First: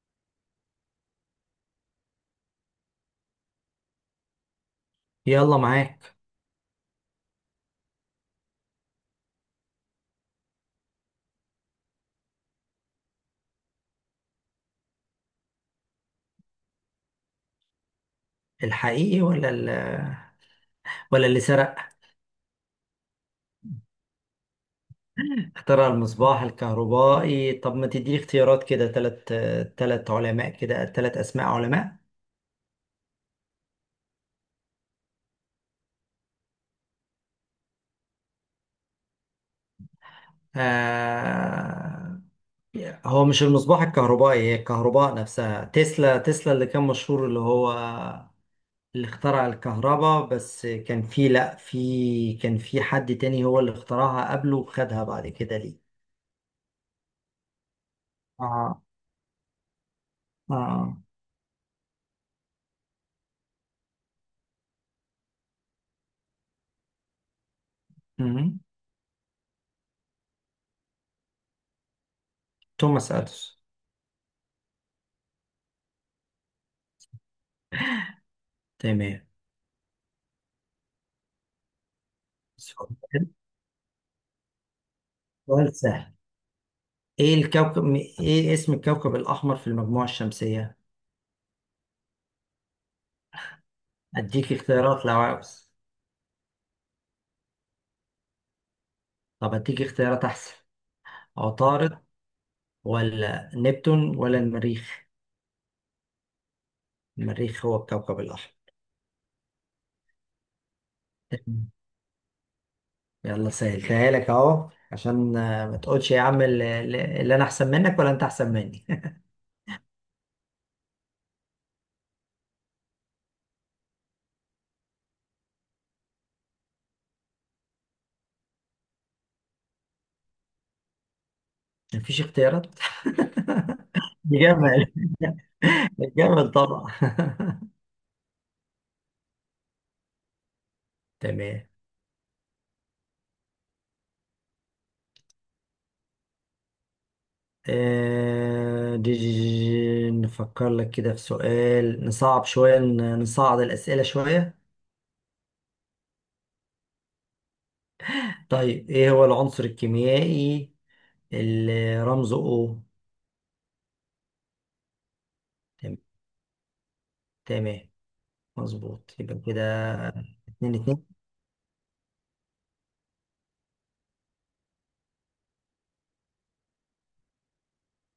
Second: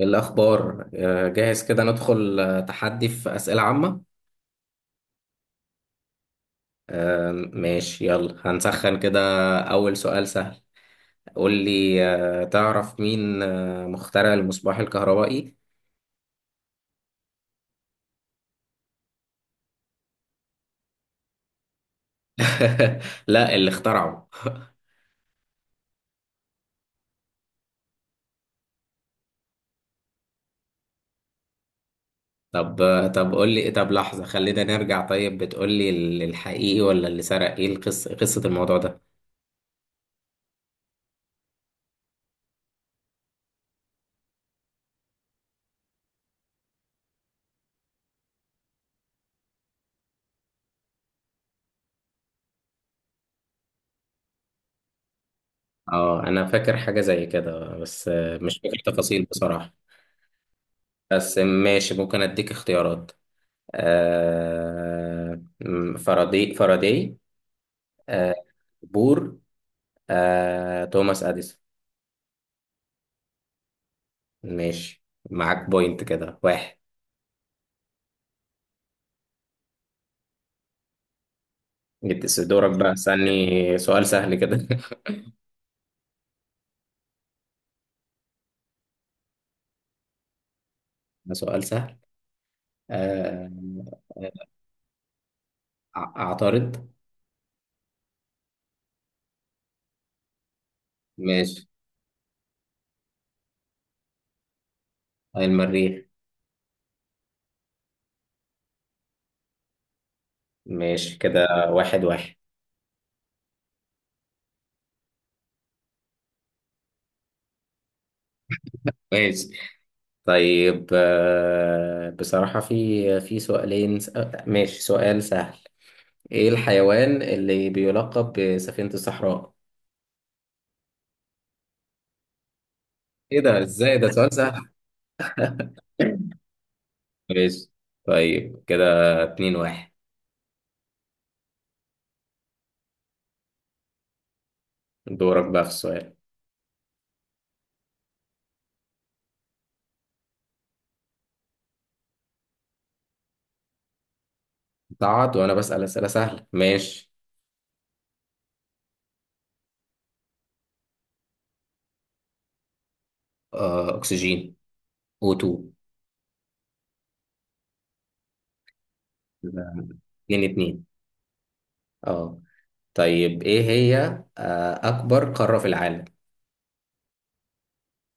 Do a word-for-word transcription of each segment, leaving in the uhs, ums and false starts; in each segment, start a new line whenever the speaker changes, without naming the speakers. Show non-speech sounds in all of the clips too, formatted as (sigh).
الأخبار آه، جاهز كده ندخل آه، تحدي في أسئلة عامة.
يلا معاك.
آه، ماشي، يلا هنسخن كده. أول سؤال سهل. قول لي آه، تعرف مين آه، مخترع المصباح الكهربائي؟
الحقيقي ولا ال... ولا اللي سرق.
(laughs) لا اللي اخترعه.
اخترع المصباح الكهربائي، طب ما تديني اختيارات كده تلات تلات علماء، كده تلات اسماء علماء.
طب آه، طب قول لي، طب لحظة خلينا نرجع. طيب بتقول لي ال- الحقيقي ولا اللي سرق، ايه القصة، قصة الموضوع ده؟
آه... هو مش المصباح الكهربائي، هي الكهرباء نفسها. تسلا تسلا اللي كان مشهور، اللي هو اللي اخترع الكهرباء، بس كان في لا في كان في حد تاني هو اللي اخترعها قبله وخدها بعد كده ليه.
اه انا فاكر حاجة زي كده، بس آه، مش فاكر
اه
تفاصيل بصراحة.
اه.
بس ماشي، ممكن اديك اختيارات. آه، م- فاراداي فاراداي آه،
مم.
بور. آه، توماس أديسون.
توماس اديسون.
ماشي، معاك بوينت كده واحد.
تمام.
جبت س- دورك بقى، استني سؤال سهل كده. (laughs)
سؤال سهل. ايه الكوكب م- ايه اسم الكوكب الاحمر في المجموعة الشمسية؟
ده سؤال سهل. آه،
اديك اختيارات لو عاوز.
أع- أعترض.
طب اديك اختيارات احسن.
ماشي.
عطارد ولا نبتون ولا المريخ؟
المريخ.
المريخ هو الكوكب الاحمر.
ماشي، كده واحد واحد.
يلا سهلتها لك اهو، عشان آه، ما تقولش يا عم اللي، اللي انا احسن منك ولا انت احسن مني.
ماشي. طيب آه، بصراحة في في سؤالين س- ماشي، سؤال سهل. ايه الحيوان اللي بيلقب بسفينة الصحراء؟
(laughs) مفيش اختيارات.
ايه ده، ازاي ده
(laughs)
سؤال سهل.
جمل. (laughs) جمل طبعا.
ماشي، طيب كده اتنين واحد.
(laughs) تمام.
دورك بقى في السؤال.
آه، دي- دي- دي- نفكر لك كده في سؤال نصعب شوية، ن- نصعد الأسئلة شوية.
تعاد وانا بسأل اسئلة سهلة، ماشي.
طيب، إيه هو العنصر الكيميائي اللي رمزه O؟
آه أكسجين، أو تو.
تم- تمام، مظبوط، يبقى كده
لا. اتنين
اتنين
اتنين.
اتنين
اه. طيب ايه هي آه أكبر قارة في العالم؟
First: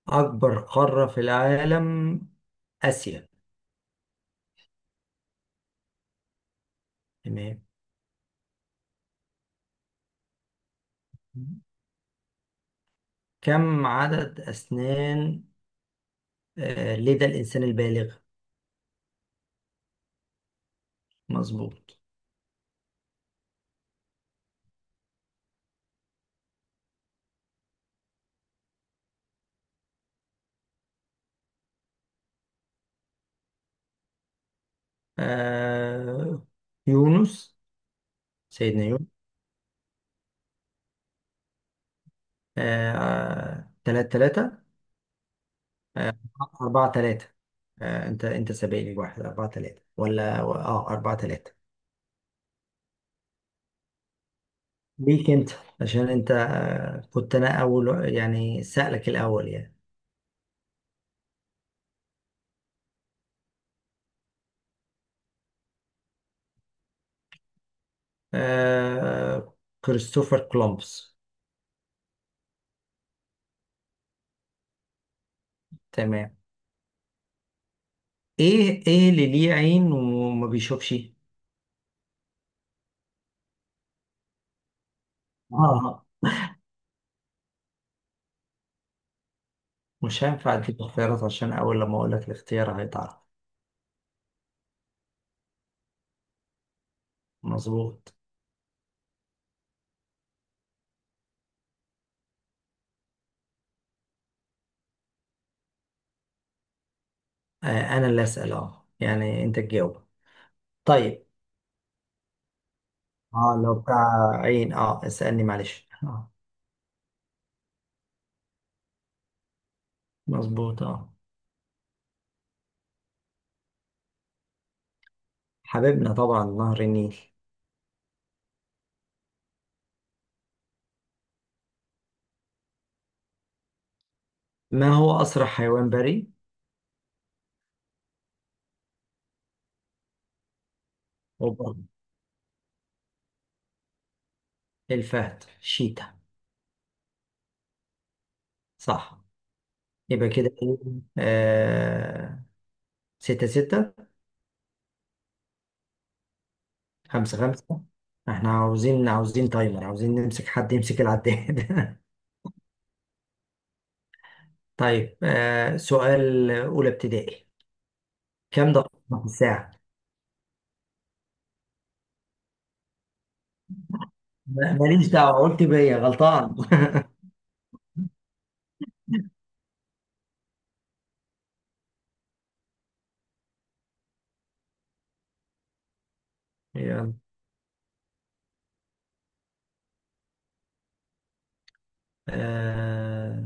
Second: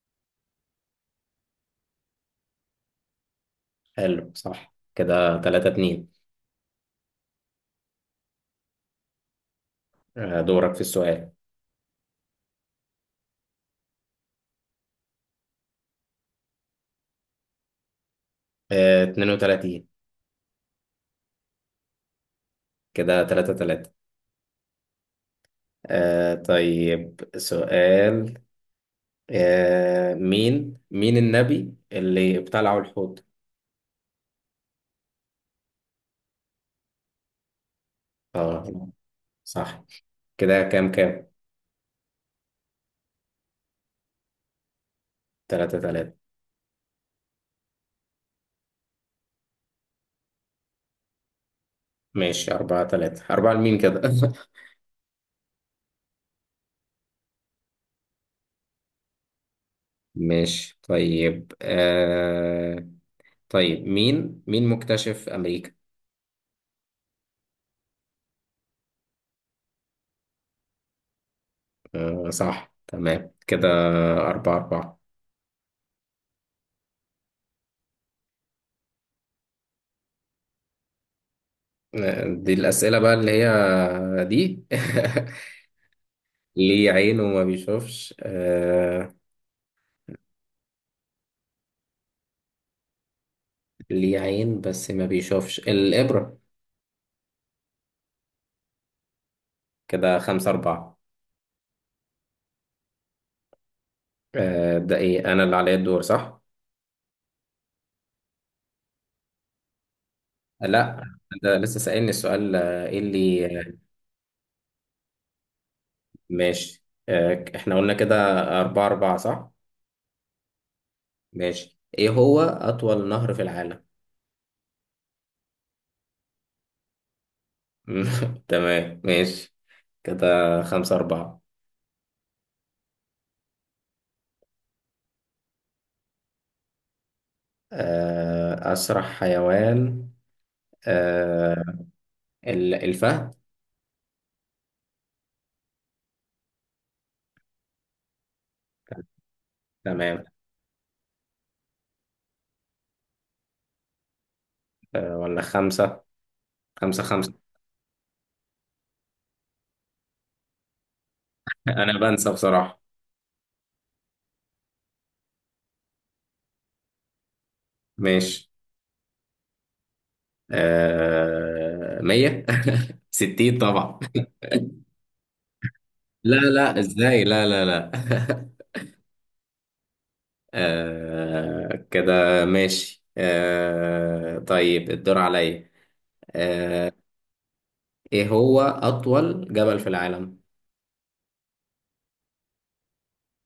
أكبر قارة في العالم؟ آسيا.
حلو، صح كده، تلاتة اتنين.
تمام.
آه دورك في السؤال.
كم عدد أسنان آه، لدى الإنسان البالغ؟
آه اتنين وتلاتين.
مظبوط.
كده تلاتة تلاتة. آه طيب سؤال، آه مين مين النبي اللي ابتلعه الحوت؟
آه، يونس.
اه
سيدنا.
صح، كده كام كام.
آه... تلاتة تلاتة.
تلاتة تلاتة.
أربعة تلاتة. آه... أنت أنت سابقني بواحد، أربعة تلاتة، ولا أه أربعة تلاتة؟
ماشي، أربعة تلاتة. أربعة لمين كده؟ (laughs)
ليك أنت، عشان أنت آه... كنت أنا أول يعني، سألك الأول يعني.
ماشي. طيب آه... طيب مين مين مكتشف أمريكا؟
آه... كريستوفر كولومبس.
آه صح، تمام، كده أربعة أربعة.
تمام. إيه إيه اللي ليه عين وما بيشوفش؟
آه، دي الأسئلة بقى اللي هي دي.
آه
(laughs) ليه عين وما بيشوفش؟ آه...
مش هينفع أديك اختيارات عشان أول لما أقول لك الاختيار هيتعرف.
ليه عين بس ما بيشوفش، الإبرة.
مظبوط.
كده خمسة أربعة. آه... ده إيه، أنا اللي عليا الدور صح؟
آه، أنا اللي أسأل، أه يعني أنت تجاوب.
لا
طيب،
ده لسه سألني السؤال. آه، ايه اللي
اه لو بتاع عين، اه اسألني معلش اه.
ماشي، آه، احنا قلنا كده أربعة أربعة صح؟
مظبوط اه.
ماشي، ايه هو أطول نهر في العالم؟
حبيبنا طبعا نهر النيل.
(laughs) تمام، ماشي كده خمسة أربعة.
ما هو أسرع حيوان بري؟
آه، أسرع حيوان، آه،
أوبا.
ال- الفهد.
الفهد شيتا، صح.
تمام.
يبقى كده ايه، آه ستة ستة.
آه، ولا خمسة خمسة خمسة.
خمسة خمسة. احنا عاوزين عاوزين تايمر، عاوزين نمسك حد يمسك
(laughs)
العداد.
أنا
(laughs)
بنسى بصراحة.
طيب، آه سؤال أولى ابتدائي.
ماشي.
كم دقيقة في الساعة؟
آه، مية (laughs) ستين طبعا.
ما- ماليش دعوة، قلت بيا
لا
غلطان.
لا، ازاي، لا لا لا. (laughs) آه كده ماشي. آه طيب الدور عليا.
(laughs)
آه
يلا.
ايه هو أطول جبل في العالم؟
آه،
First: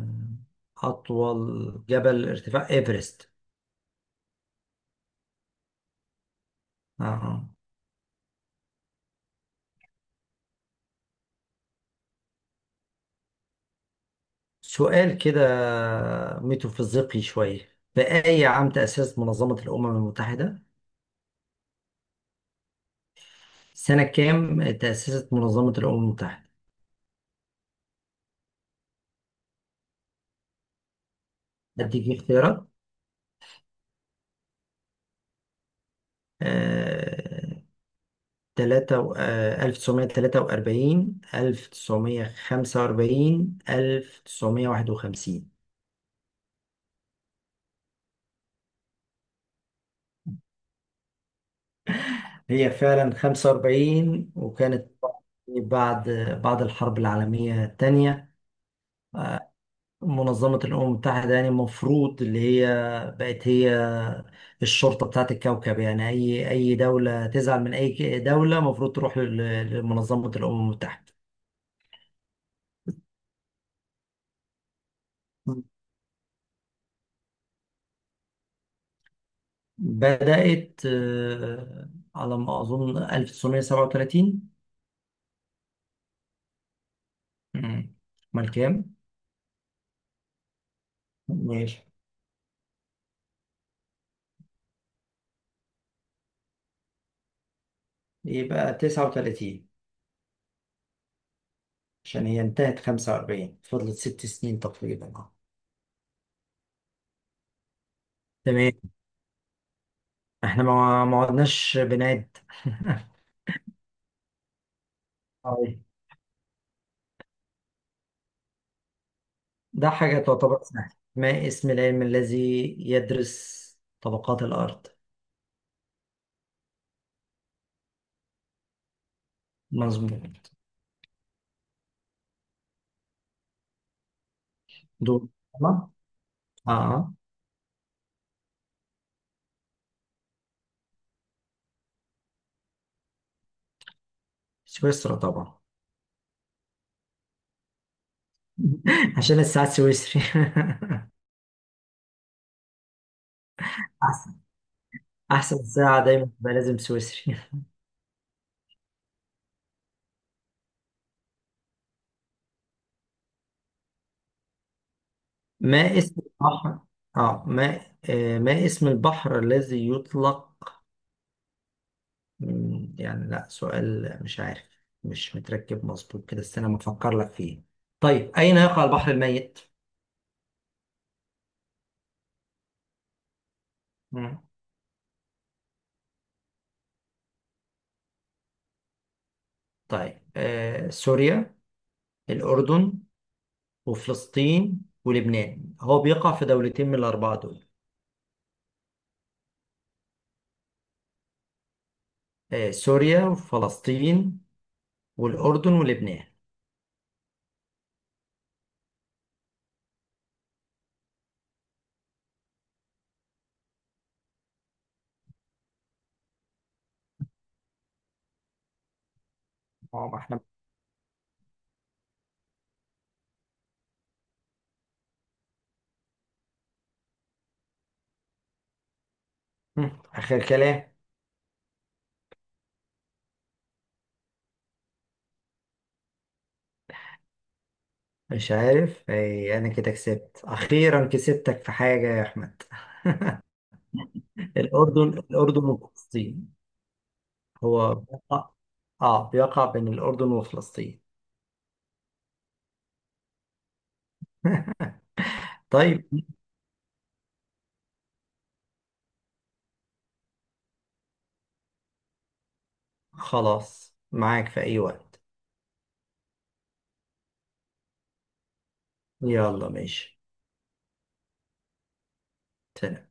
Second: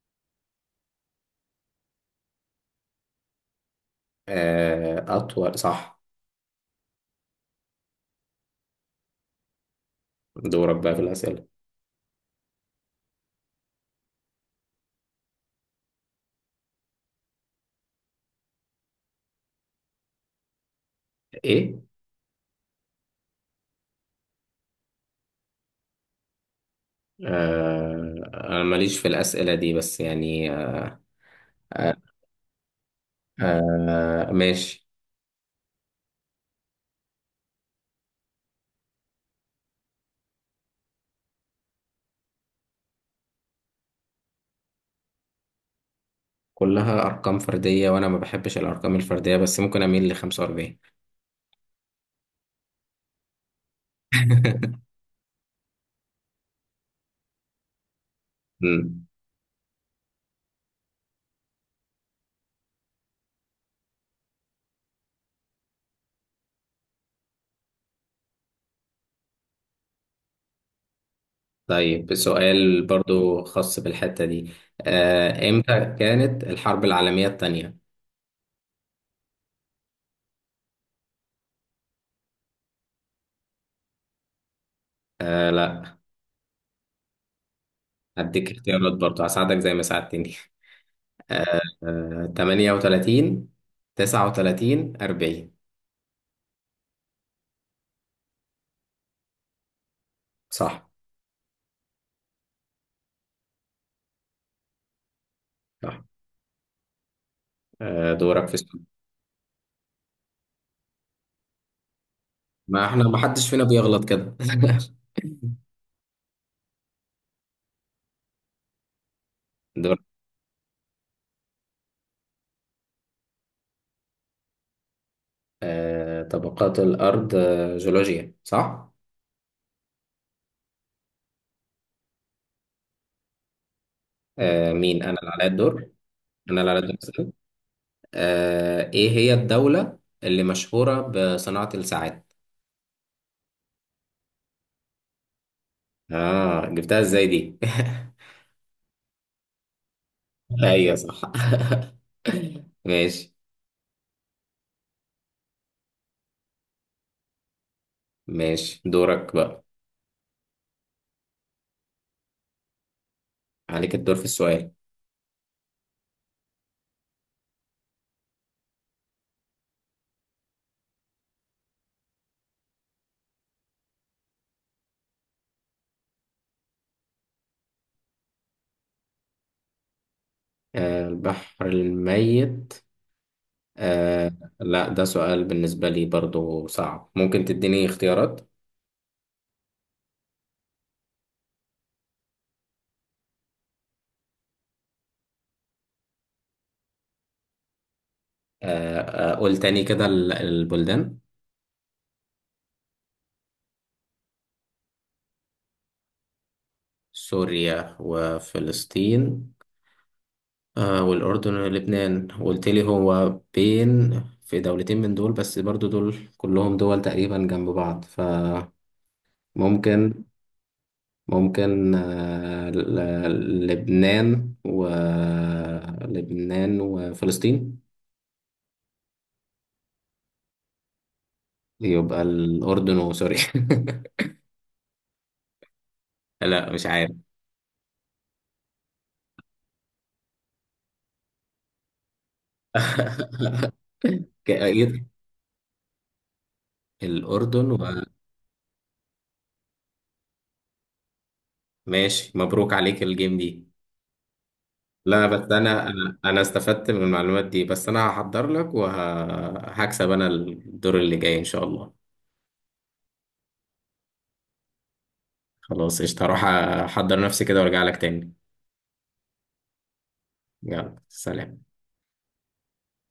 أطول جبل ارتفاع إيفرست.
آه أطول، صح.
آه.
دورك بقى في الأسئلة.
سؤال كده ميتافيزيقي شوية، في أي عام تأسست منظمة الأمم المتحدة؟
ايه؟
سنة كام تأسست منظمة الأمم المتحدة؟
آه أنا ماليش في الأسئلة دي، بس يعني آه،
أديك اختيارات.
آه ماشي.
آه، تلاتة و- آه، تلاتة وأربعين، ألف وتسعمية وخمسة وأربعين، واحد وخمسين.
كلها أرقام فردية، وأنا ما بحبش الأرقام الفردية، بس ممكن أميل ل خمسة وأربعين.
هي فعلا خمسة وأربعين، وكانت بعد بعد الحرب العالمية الثانية.
(laughs)
منظمة الأمم المتحدة يعني المفروض اللي هي بقت هي الشرطة بتاعت الكوكب، يعني أي أي دولة تزعل من أي ك- دولة المفروض تروح لل- لمنظمة الأمم المتحدة.
طيب سؤال برضو خاص بالحتة دي. آه، امتى كانت الحرب العالمية التانية؟
بدأت آه، على ما أظن سبعة وتلاتين.
آه لا.
مم. أمال
هديك اختيارات
كام؟
برضو، هساعدك زي ما ساعدتني. آه
ماشي.
آه تمنية وتلاتين تسعة وتلاتين أربعين.
يبقى تسعة وتلاتين،
صح.
عشان هي انتهت خمسة وأربعين، فضلت ست سنين تقريبا اه.
صح. آه دورك في
تمام.
السؤال.
احنا ما ما عدناش بنعد.
ما احنا ما حدش فينا بيغلط كده.
(laughs) طيب.
(laughs)
ده
دور.
حاجة تعتبر سهلة. ما اسم العلم الذي يدرس طبقات الأرض؟
آه طبقات الأرض، آه جيولوجيا صح؟
مظبوط.
آه مين؟ أنا
دول.
اللي عليا
تمام.
الدور؟ أنا اللي عليا الدور
اه،
أسأل. آه إيه هي الدولة اللي مشهورة بصناعة الساعات؟
سويسرا طبعا.
اه جبتها ازاي دي.
(laughs) عشان الساعة السويسري. (laughs)
(laughs) ايوه صح. (laughs) ماشي.
أحسن، أحسن ساعة دايما تبقى لازم سويسري.
ماشي دورك بقى، عليك الدور في السؤال.
ما اسم البحر اه ما آه، ما اسم البحر الذي يطلق. مم، يعني لا، سؤال مش عارف، مش متركب مظبوط كده، استنى ما افكر لك فيه. طيب، اين يقع البحر الميت؟
آه البحر الميت. آه
مم.
لا ده سؤال بالنسبة لي برضو صعب، ممكن تديني اختيارات.
طيب، آه سوريا، الاردن، وفلسطين، ولبنان. هو بيقع في دولتين من الاربعه دول.
آه آه قول تاني كده، ال- البلدان.
آه سوريا وفلسطين والاردن ولبنان.
سوريا وفلسطين آه والأردن ولبنان، قلت لي هو بين في دولتين من دول، بس برضو دول كلهم دول تقريبا جنب بعض.
اه
فممكن
ما احنا
ممكن آه، ل- ل- لبنان، ولبنان وفلسطين.
مم، اخر كلام.
يبقى الأردن وسوريا. (laughs) لا مش عارف.
مش عارف. آه انا كده كسبت اخيرا كسبتك في حاجه يا احمد.
(laughs)
(laughs) الاردن
كأير
الاردن وفلسطين.
الأردن.
هو اه بيقع بين الأردن وفلسطين.
وماشي، مبروك عليك الجيم دي. لا بس أنا
طيب،
أنا أنا استفدت من المعلومات دي، بس أنا هحضر لك وهكسب أنا الدور اللي جاي إن شاء الله.
خلاص، معاك في أي وقت.
خلاص قشطة، هروح أحضر نفسي كده وأرجع لك تاني.
يلا ماشي.
يلا سلام.
سلام.